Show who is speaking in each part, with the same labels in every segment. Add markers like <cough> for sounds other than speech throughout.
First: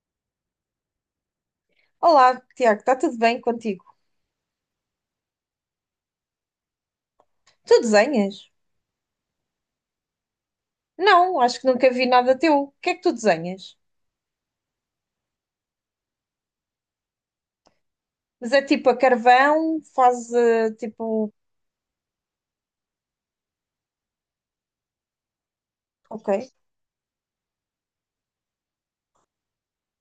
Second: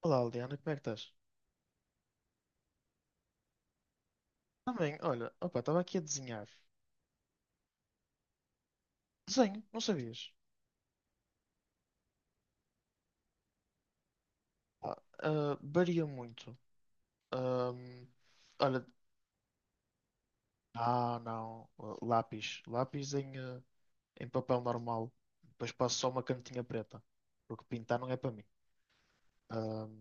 Speaker 1: Olá, Liana, como é que estás?
Speaker 2: Olá, Tiago, está tudo bem contigo?
Speaker 1: Também, olha, opa, estava aqui a desenhar.
Speaker 2: Tu desenhas?
Speaker 1: Desenho, não sabias?
Speaker 2: Não, acho que nunca vi nada teu. O que é que tu desenhas?
Speaker 1: Ah, varia muito. Ahm,
Speaker 2: Mas é
Speaker 1: olha,
Speaker 2: tipo a carvão, faz tipo.
Speaker 1: não, lápis. Lápis em em papel normal. Depois passo só uma
Speaker 2: Ok,
Speaker 1: cantinha preta. Porque pintar não é para mim. Ahm,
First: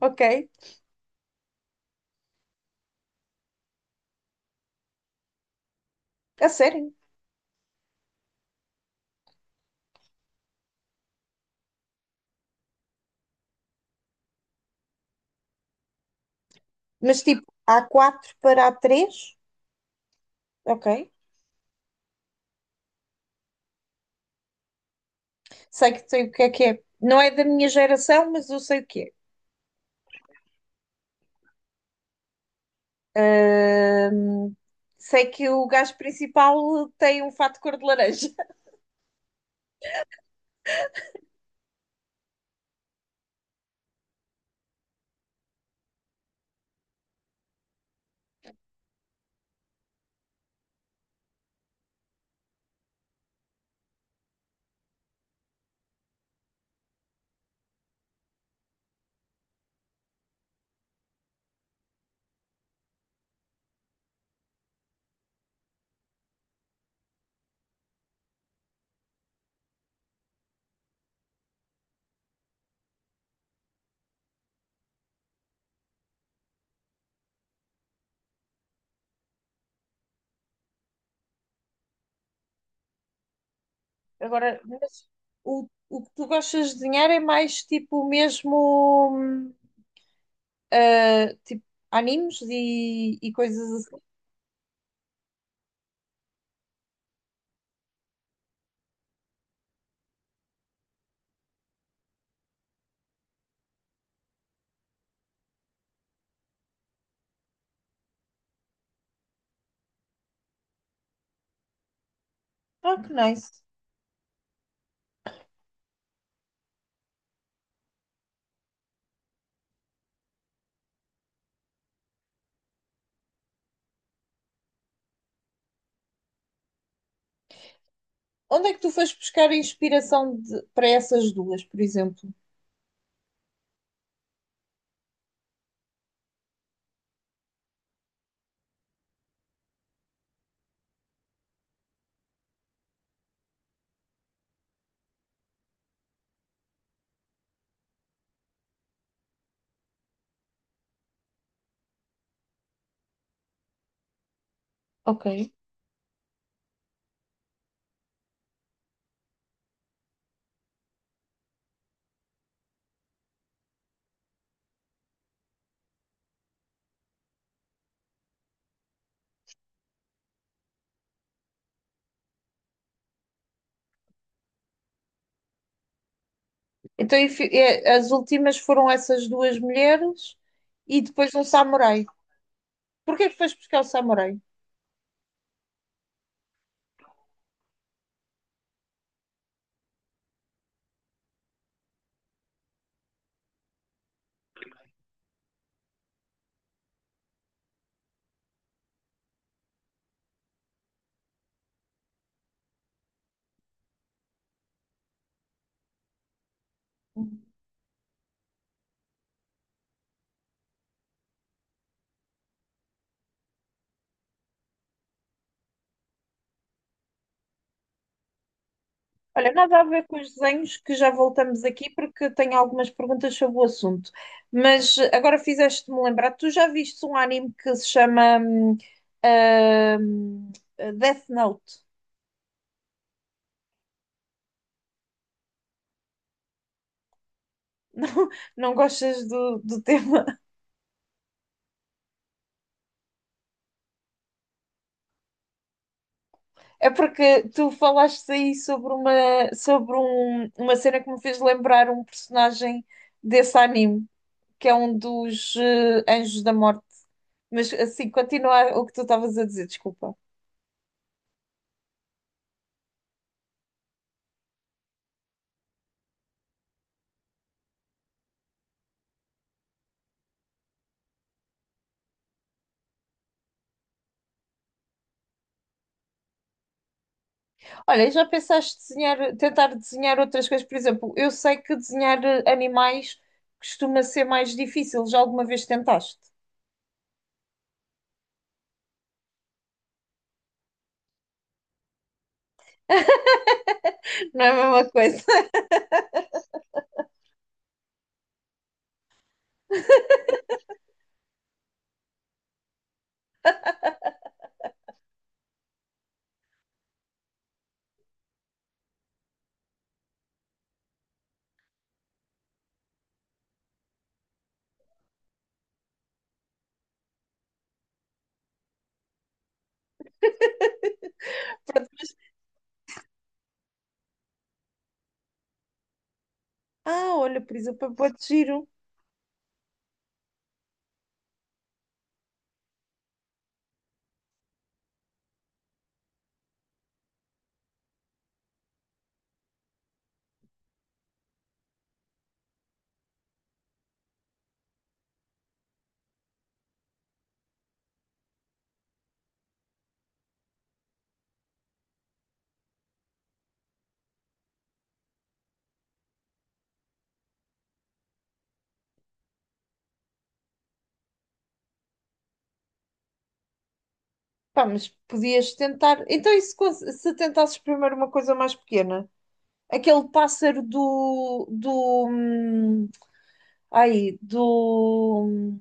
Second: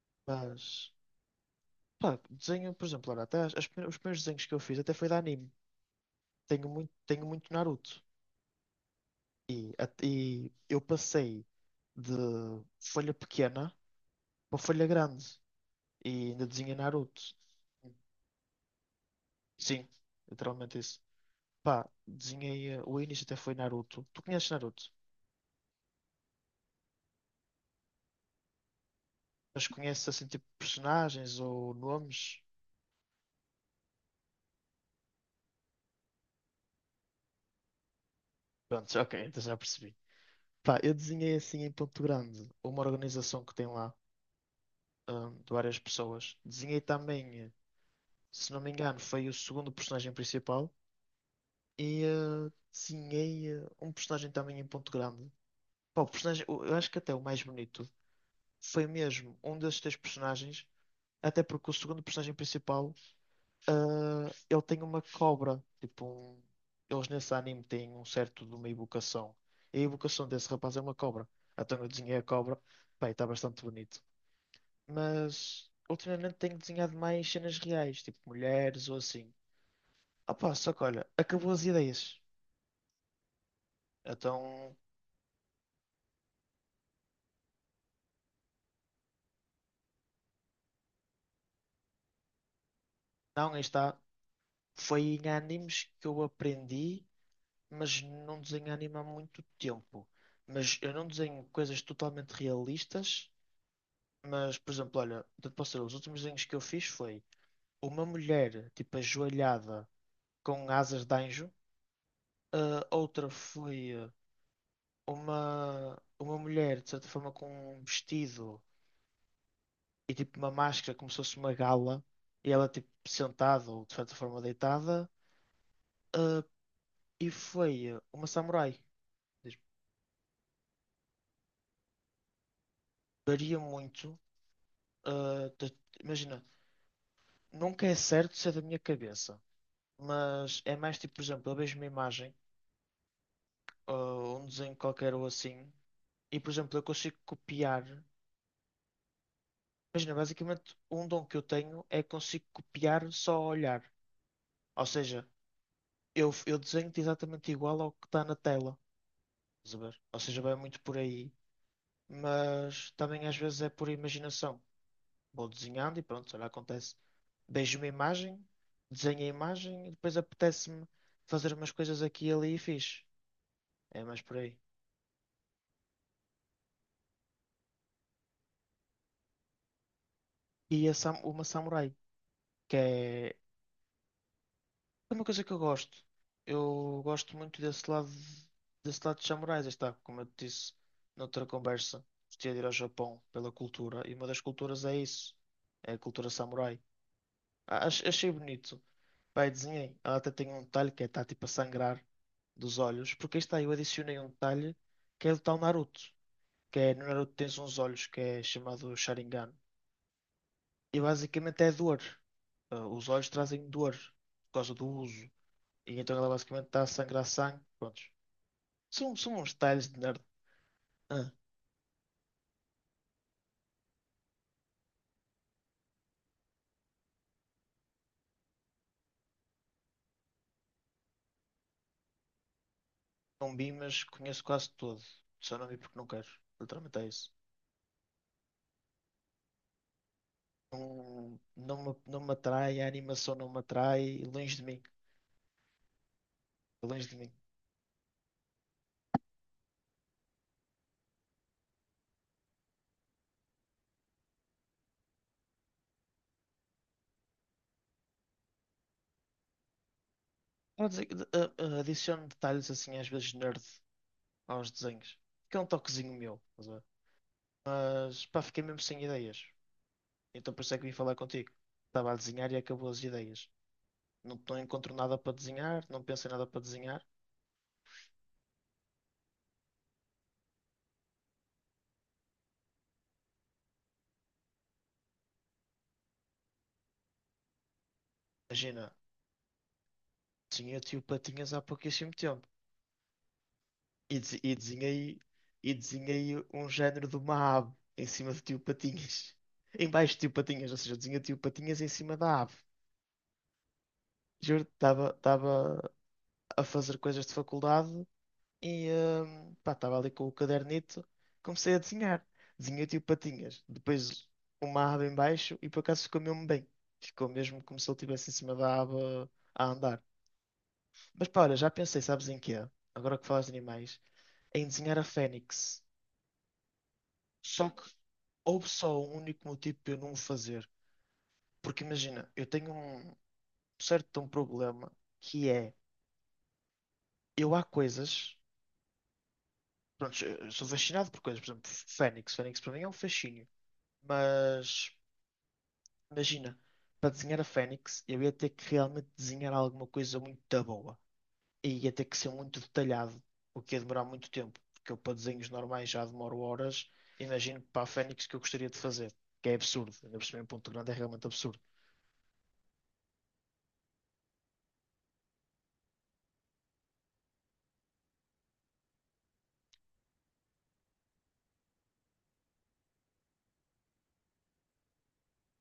Speaker 2: ok.
Speaker 1: mas, pá, desenho, por exemplo, olha, até os primeiros desenhos que eu fiz até foi de anime.
Speaker 2: A sério.
Speaker 1: Tenho muito Naruto. E, e eu passei de folha pequena para folha grande. E ainda desenhei
Speaker 2: Mas
Speaker 1: Naruto.
Speaker 2: tipo, a quatro para a três?
Speaker 1: Sim, literalmente
Speaker 2: Ok.
Speaker 1: isso. Pá, desenhei. O início até foi Naruto. Tu conheces Naruto?
Speaker 2: Sei que sei o que é que é. Não é da minha geração, mas eu sei o que
Speaker 1: Mas conheces assim tipo personagens ou nomes?
Speaker 2: é. Ah, sei que o gajo principal tem um fato de cor de laranja.
Speaker 1: Prontos, ok, então já percebi. Pá, eu desenhei assim em Ponto Grande uma organização que tem lá, de várias pessoas. Desenhei também, se não me engano, foi o segundo personagem principal. E desenhei um personagem também em Ponto Grande. Pá, eu acho que até o mais bonito foi mesmo um desses três personagens. Até porque o segundo personagem principal, ele tem uma cobra. Eles nesse anime têm um certo de uma evocação. E a evocação desse rapaz é uma cobra. Então eu desenhei a cobra. Bem, está bastante bonito. Mas ultimamente tenho desenhado mais cenas reais, tipo mulheres ou assim. Opa, só que olha, acabou as ideias.
Speaker 2: <laughs> Agora,
Speaker 1: Então,
Speaker 2: mas o que tu gostas de desenhar é mais tipo o mesmo. Ah, tipo, animes e
Speaker 1: não, aí
Speaker 2: coisas
Speaker 1: está.
Speaker 2: assim.
Speaker 1: Foi em animes que eu aprendi, mas não desenho anime há muito tempo. Mas eu não desenho coisas totalmente realistas. Mas, por exemplo, olha, eu te posso dizer, os últimos desenhos que eu fiz foi uma mulher, tipo, ajoelhada com asas de anjo,
Speaker 2: Ah, que
Speaker 1: outra
Speaker 2: nice.
Speaker 1: foi uma mulher, de certa forma, com um vestido e, tipo, uma máscara, como se fosse uma gala, e ela, tipo, sentada ou, de certa forma, deitada, ah, e foi uma
Speaker 2: Onde é
Speaker 1: samurai.
Speaker 2: que tu foste buscar
Speaker 1: Diz,
Speaker 2: a inspiração de- para essas duas, por exemplo?
Speaker 1: varia muito, ah, de- imagina, nunca é certo se é da minha cabeça, mas é mais, tipo, por exemplo, eu vejo uma imagem ou um desenho qualquer ou assim, e por exemplo, eu consigo copiar. Imagina, basicamente, um dom que eu tenho é que consigo copiar só ao olhar. Ou
Speaker 2: Ok.
Speaker 1: seja, eu desenho-te exatamente igual ao que está na tela. Estás a ver? Ou seja, vai muito por aí, mas também às vezes é por imaginação. Vou desenhando e pronto, olha, acontece. Vejo uma imagem, desenho a imagem e depois apetece-me fazer umas coisas aqui e ali e fiz. É mais por aí.
Speaker 2: Então, e fi- e as últimas foram essas duas mulheres
Speaker 1: E
Speaker 2: e depois
Speaker 1: uma
Speaker 2: um
Speaker 1: samurai,
Speaker 2: samurai.
Speaker 1: que
Speaker 2: Porquê é
Speaker 1: é.
Speaker 2: que foste buscar o samurai?
Speaker 1: É uma coisa que eu gosto. Eu gosto muito desse lado de samurais. Aí está, como eu te disse noutra conversa, gostaria de ir ao Japão pela cultura. E uma das culturas é isso. É a cultura samurai. Achei bonito. Pai, desenhei. Ela até tem um detalhe que é, está tipo a sangrar dos olhos. Porque aí está, eu adicionei um detalhe que é do tal Naruto. Que é, no Naruto tens uns olhos que é chamado Sharingan. E basicamente é dor. Os olhos trazem dor por causa do uso. E então ela basicamente está a sangrar sangue. Prontos. São
Speaker 2: Olha,
Speaker 1: uns
Speaker 2: nada a
Speaker 1: detalhes de
Speaker 2: ver com
Speaker 1: nerd.
Speaker 2: os desenhos, que já
Speaker 1: Ah,
Speaker 2: voltamos aqui porque tenho algumas perguntas sobre o assunto. Mas agora fizeste-me lembrar, tu já viste um anime que se chama hum, Death Note?
Speaker 1: não vi, mas conheço quase todo. Só não vi porque não quero. Literalmente é isso.
Speaker 2: <laughs> Não, não gostas do tema?
Speaker 1: Não, não me atrai, a animação não me atrai. Longe de mim.
Speaker 2: É
Speaker 1: Longe de mim.
Speaker 2: porque tu falaste aí sobre uma, sobre um- uma cena que me fez lembrar um personagem desse anime, que é um dos Anjos da Morte. Mas assim, continua o que tu estavas a dizer, desculpa.
Speaker 1: Vou dizer que, adiciono detalhes assim, às vezes nerd, aos desenhos. Que é um toquezinho meu. Estás a ver? Mas pá, fiquei mesmo sem ideias. Então por isso é que vim falar contigo. Estava a desenhar e acabou as ideias. Não, não encontro nada para desenhar, não penso em nada para desenhar.
Speaker 2: Olha, e já pensaste desenhar, tentar desenhar outras coisas? Por exemplo, eu sei que desenhar animais costuma ser mais difícil. Já alguma vez tentaste?
Speaker 1: Imagina. Sim, eu tive patinhas há pouquíssimo tempo. E,
Speaker 2: <laughs> Não é a mesma coisa. <laughs>
Speaker 1: e desenhei um género de uma ave em cima de tio patinhas. <laughs> Em baixo de tio patinhas, ou seja, desenhei tio patinhas em cima da ave. Juro, estava a fazer coisas de faculdade e estava ali com o cadernito, comecei a desenhar. Desenhei tio patinhas, depois uma ave em baixo e por acaso ficou mesmo bem. Ficou mesmo como se ele estivesse em cima da ave a andar. Mas pá, olha, já pensei, sabes em quê? Agora que falas de animais. Em desenhar a Fênix.
Speaker 2: Ah, olha, por
Speaker 1: Só que
Speaker 2: exemplo, pode
Speaker 1: houve
Speaker 2: giro.
Speaker 1: só um único motivo para eu não o fazer. Porque imagina, eu tenho um certo de um problema que é eu há coisas. Pronto, eu sou fascinado por coisas, por exemplo, Fênix. Fênix para mim é um fascínio. Mas imagina, para desenhar a Fênix, eu ia ter que realmente desenhar alguma coisa muito boa. E ia ter que ser muito detalhado, o que ia demorar muito tempo, porque eu para desenhos normais já demoro horas, imagino para a Fênix que eu gostaria de fazer, que é absurdo, ainda por cima em Ponto Grande é realmente absurdo.
Speaker 2: Pá, mas podias tentar. Então, e se, cons- se tentasses primeiro uma coisa mais pequena? Aquele pássaro do, do, hum, ai, do,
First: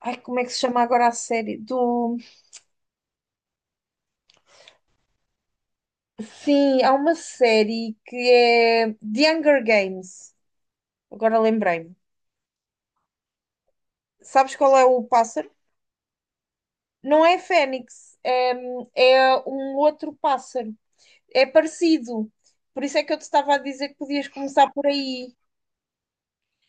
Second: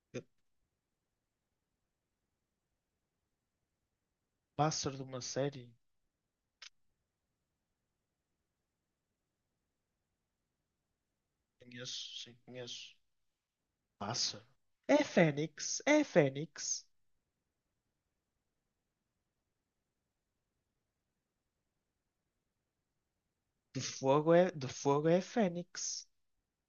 Speaker 2: ai, como é que se chama agora a série? Do,
Speaker 1: Pássaro de uma série?
Speaker 2: sim, há uma série que é The Hunger Games. Agora lembrei-me.
Speaker 1: Conheço, sim, conheço. Pássaro?
Speaker 2: Sabes qual é o
Speaker 1: É
Speaker 2: pássaro?
Speaker 1: Fênix, é Fênix.
Speaker 2: Não é fênix, é, é um outro pássaro. É parecido. Por isso é que eu te estava a dizer que podias
Speaker 1: De
Speaker 2: começar por
Speaker 1: fogo é
Speaker 2: aí.
Speaker 1: Fênix.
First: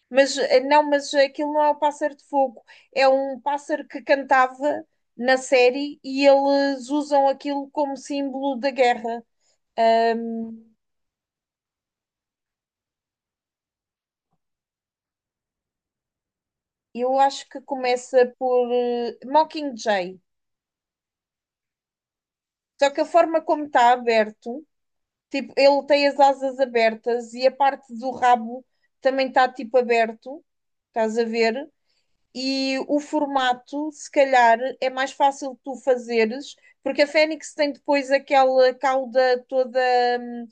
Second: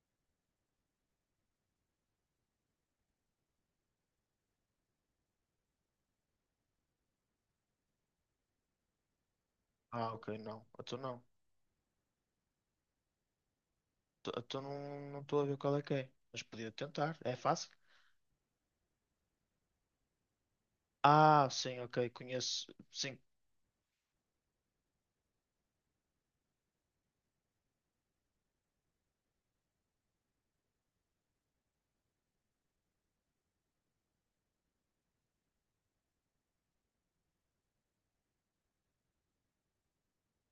Speaker 2: Mas não, mas aquilo não é o pássaro de fogo. É um pássaro que cantava na série e eles usam aquilo como símbolo da guerra.
Speaker 1: Ah, ok, não, eu não. Eu não estou a ver qual é que é, mas podia tentar,
Speaker 2: Eu
Speaker 1: é
Speaker 2: acho que
Speaker 1: fácil.
Speaker 2: começa por Mockingjay.
Speaker 1: Ah, sim, ok, conheço,
Speaker 2: Só que a
Speaker 1: sim,
Speaker 2: forma como está aberto. Tipo, ele tem as asas abertas e a parte do rabo também está tipo aberto, estás a ver? E o formato, se calhar, é mais fácil tu fazeres, porque a Fênix tem depois aquela cauda toda hum,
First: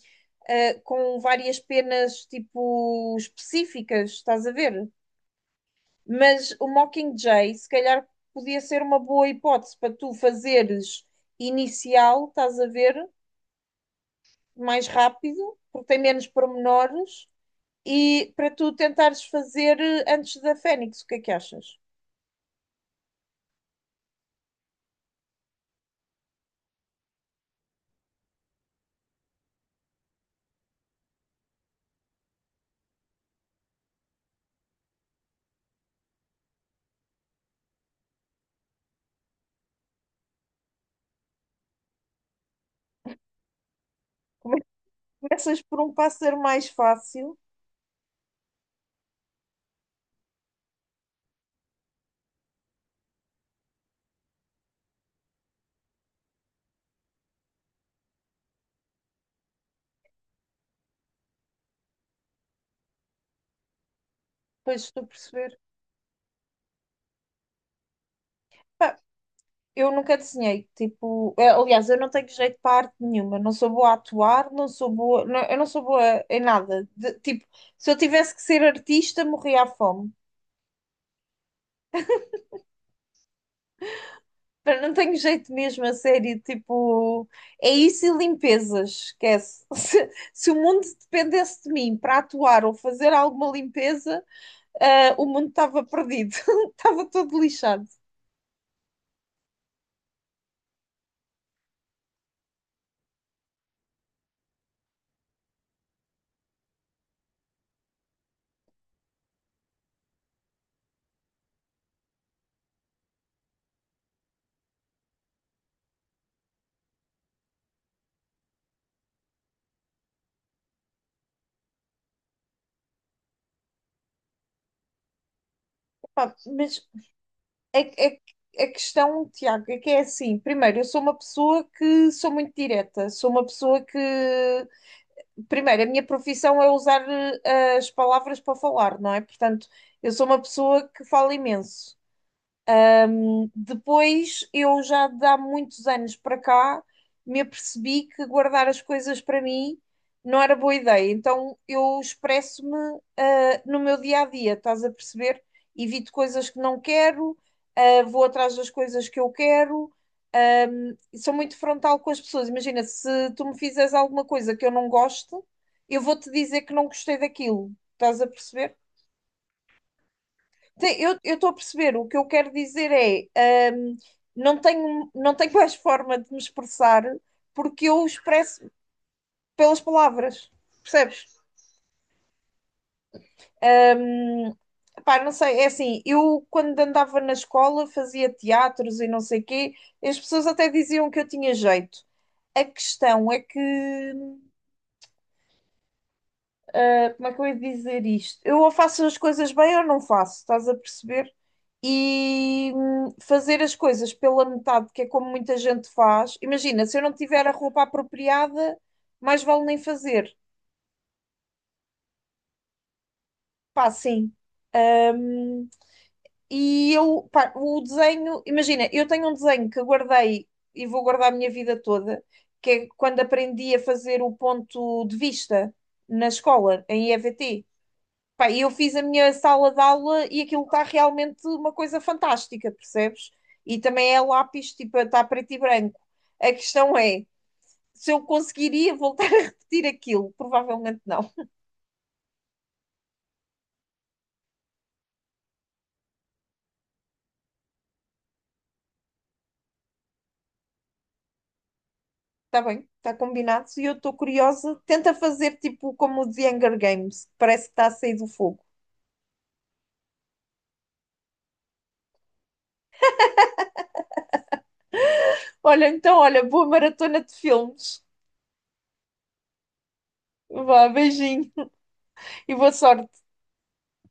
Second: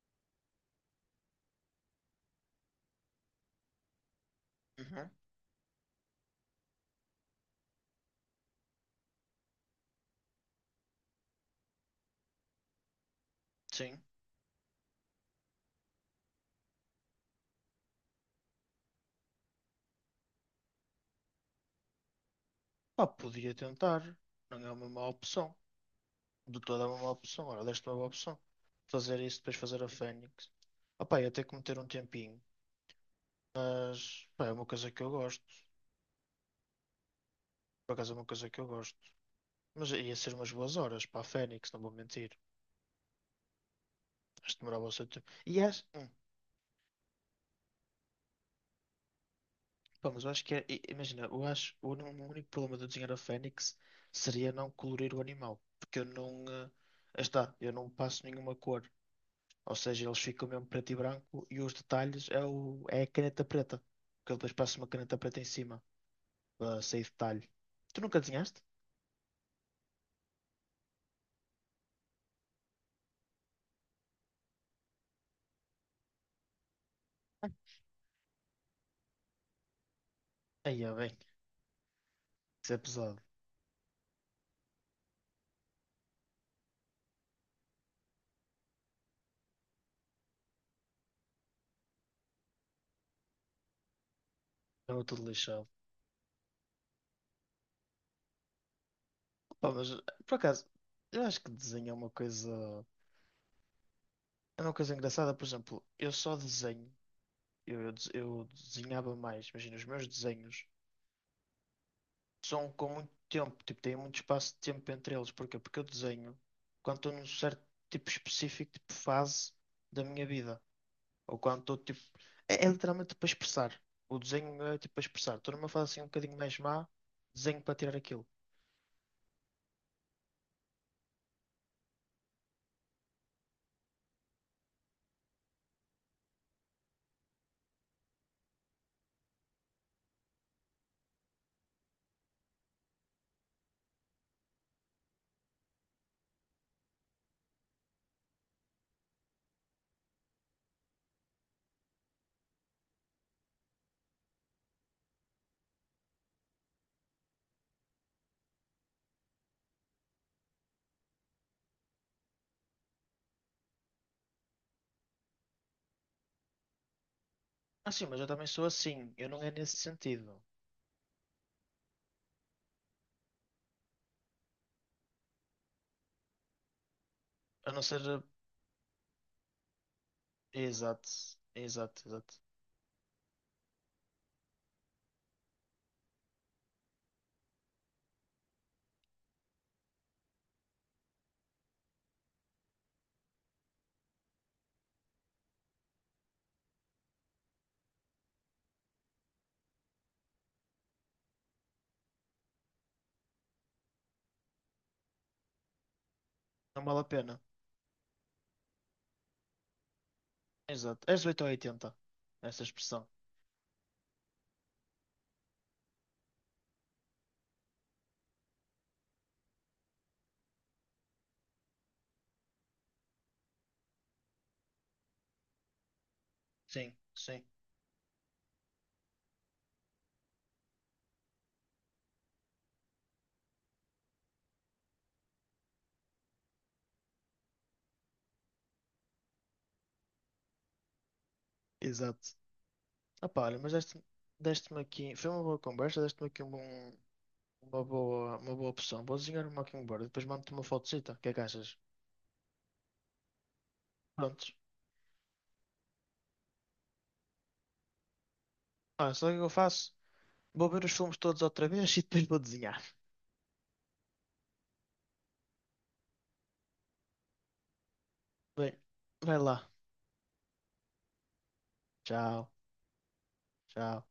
Speaker 2: com várias penas tipo específicas, estás a ver?
Speaker 1: uhum,
Speaker 2: Mas o Mockingjay, se calhar, podia ser uma boa hipótese para tu fazeres inicial, estás a ver?
Speaker 1: sim.
Speaker 2: Mais rápido, porque tem menos pormenores e para tu tentares fazer antes da Fênix, o que é que achas?
Speaker 1: Pá, podia tentar. Não é uma má opção. De toda é uma má opção. Ora, deste é uma boa opção. Fazer isso, depois fazer a Fênix. Ah, pá, ia ter que meter um tempinho. Mas, pá, é uma coisa que eu gosto. Por acaso é uma coisa que eu gosto. Mas ia ser umas boas horas para a Fênix, não vou mentir. Acho
Speaker 2: Como
Speaker 1: que
Speaker 2: é que
Speaker 1: demorava o seu tempo. E
Speaker 2: começas por
Speaker 1: acho.
Speaker 2: um pássaro mais fácil,
Speaker 1: Pá, mas eu acho que é. Imagina, eu acho. O único problema de eu desenhar a Fênix seria não colorir o animal. Porque eu não. Aí está, eu não passo nenhuma cor. Ou seja, eles ficam mesmo preto e branco e os detalhes é, é a caneta preta. Porque eu depois passo uma
Speaker 2: depois tu
Speaker 1: caneta preta em
Speaker 2: perceber.
Speaker 1: cima para sair detalhe. Tu nunca desenhaste?
Speaker 2: Pá, eu nunca desenhei, tipo, aliás, eu não tenho jeito para arte nenhuma, não sou boa a atuar, não sou boa, não- eu não sou boa em nada. De- tipo, se eu tivesse que ser artista, morria à fome.
Speaker 1: Aí é bem, isso é pesado.
Speaker 2: Pá, não tenho jeito mesmo, a sério, tipo, é isso e limpezas, esquece. <laughs> Se o mundo dependesse de mim para atuar ou fazer alguma limpeza,
Speaker 1: Eu
Speaker 2: ah,
Speaker 1: tudo
Speaker 2: o mundo
Speaker 1: lixado.
Speaker 2: estava perdido, <laughs> estava todo lixado.
Speaker 1: Pá, mas por acaso, eu acho que desenho é uma coisa. É uma coisa engraçada. Por exemplo, eu só desenho. Eu desenhava mais. Imagina, os meus desenhos são com muito tempo. Tipo, tem muito espaço de tempo entre eles. Porquê? Porque eu desenho quando estou num certo tipo específico, tipo fase da minha vida. Ou quando estou tipo. É literalmente para expressar. O desenho é tipo para expressar. Estou numa fase assim um
Speaker 2: Pá,
Speaker 1: bocadinho mais
Speaker 2: mas
Speaker 1: má, desenho para tirar
Speaker 2: é, é,
Speaker 1: aquilo.
Speaker 2: a questão, Tiago, é que é assim: primeiro, eu sou uma pessoa que sou muito direta, sou uma pessoa que. Primeiro, a minha profissão é usar as palavras para falar, não é? Portanto, eu sou uma pessoa que fala imenso. Depois, eu já de há muitos anos para cá me apercebi que guardar as coisas para mim não era boa ideia. Então, eu expresso-me, ah, no meu dia a dia, estás a perceber? Evito coisas que não quero, ah, vou atrás das coisas que eu quero. Um, e sou muito frontal com as pessoas. Imagina, se tu me fizeres alguma coisa que eu não gosto, eu vou-te dizer que não gostei daquilo.
Speaker 1: Ah, sim, mas
Speaker 2: Estás
Speaker 1: eu
Speaker 2: a
Speaker 1: também sou
Speaker 2: perceber?
Speaker 1: assim. Eu não é nesse sentido.
Speaker 2: Sim, eu estou a perceber. O que eu quero dizer é, não tenho <laughs> mais forma de me expressar
Speaker 1: A não
Speaker 2: porque
Speaker 1: ser.
Speaker 2: eu expresso pelas palavras, percebes?
Speaker 1: Exato, exato, exato.
Speaker 2: Pá, não sei, é assim, eu quando andava na escola fazia teatros e não sei quê, as pessoas até diziam que eu tinha jeito. A questão é que como é que eu ia dizer isto? Eu ou faço as coisas bem ou não faço, estás a perceber? E fazer as coisas pela metade, que é como muita gente faz.
Speaker 1: Não
Speaker 2: Imagina, se
Speaker 1: vale
Speaker 2: eu
Speaker 1: a
Speaker 2: não
Speaker 1: pena.
Speaker 2: tiver a roupa apropriada, mais vale nem fazer.
Speaker 1: Exato. És 8 ou 80. Essa expressão.
Speaker 2: Pá, sim. Hum, e eu, pá, o desenho, imagina, eu tenho um desenho que guardei e vou guardar a minha vida toda, que é quando aprendi a fazer o ponto de vista na escola,
Speaker 1: Sim,
Speaker 2: em
Speaker 1: sim.
Speaker 2: EVT. Pá, e eu fiz a minha sala de aula e aquilo está realmente uma coisa fantástica, percebes? E também é lápis, tipo, está preto e branco. A questão é, se eu conseguiria voltar <laughs> a repetir aquilo, provavelmente não.
Speaker 1: Exato. Ah, pá, deste-me aqui. Foi uma boa conversa, deste-me aqui um bom- uma boa opção. Vou desenhar um Mockingbird e depois mando-te uma fotocita. O que é que achas?
Speaker 2: Está bem, está combinado. E eu estou
Speaker 1: Prontos.
Speaker 2: curiosa. Tenta fazer tipo como o The Hunger Games, que parece que está a sair do fogo.
Speaker 1: Ah, sabe o que eu faço? Vou ver os filmes todos outra vez <laughs> e depois vou desenhar.
Speaker 2: Olha, então, olha, boa maratona de filmes.
Speaker 1: Bem, vai lá.
Speaker 2: Vá, beijinho
Speaker 1: Tchau,
Speaker 2: e boa sorte.
Speaker 1: tchau.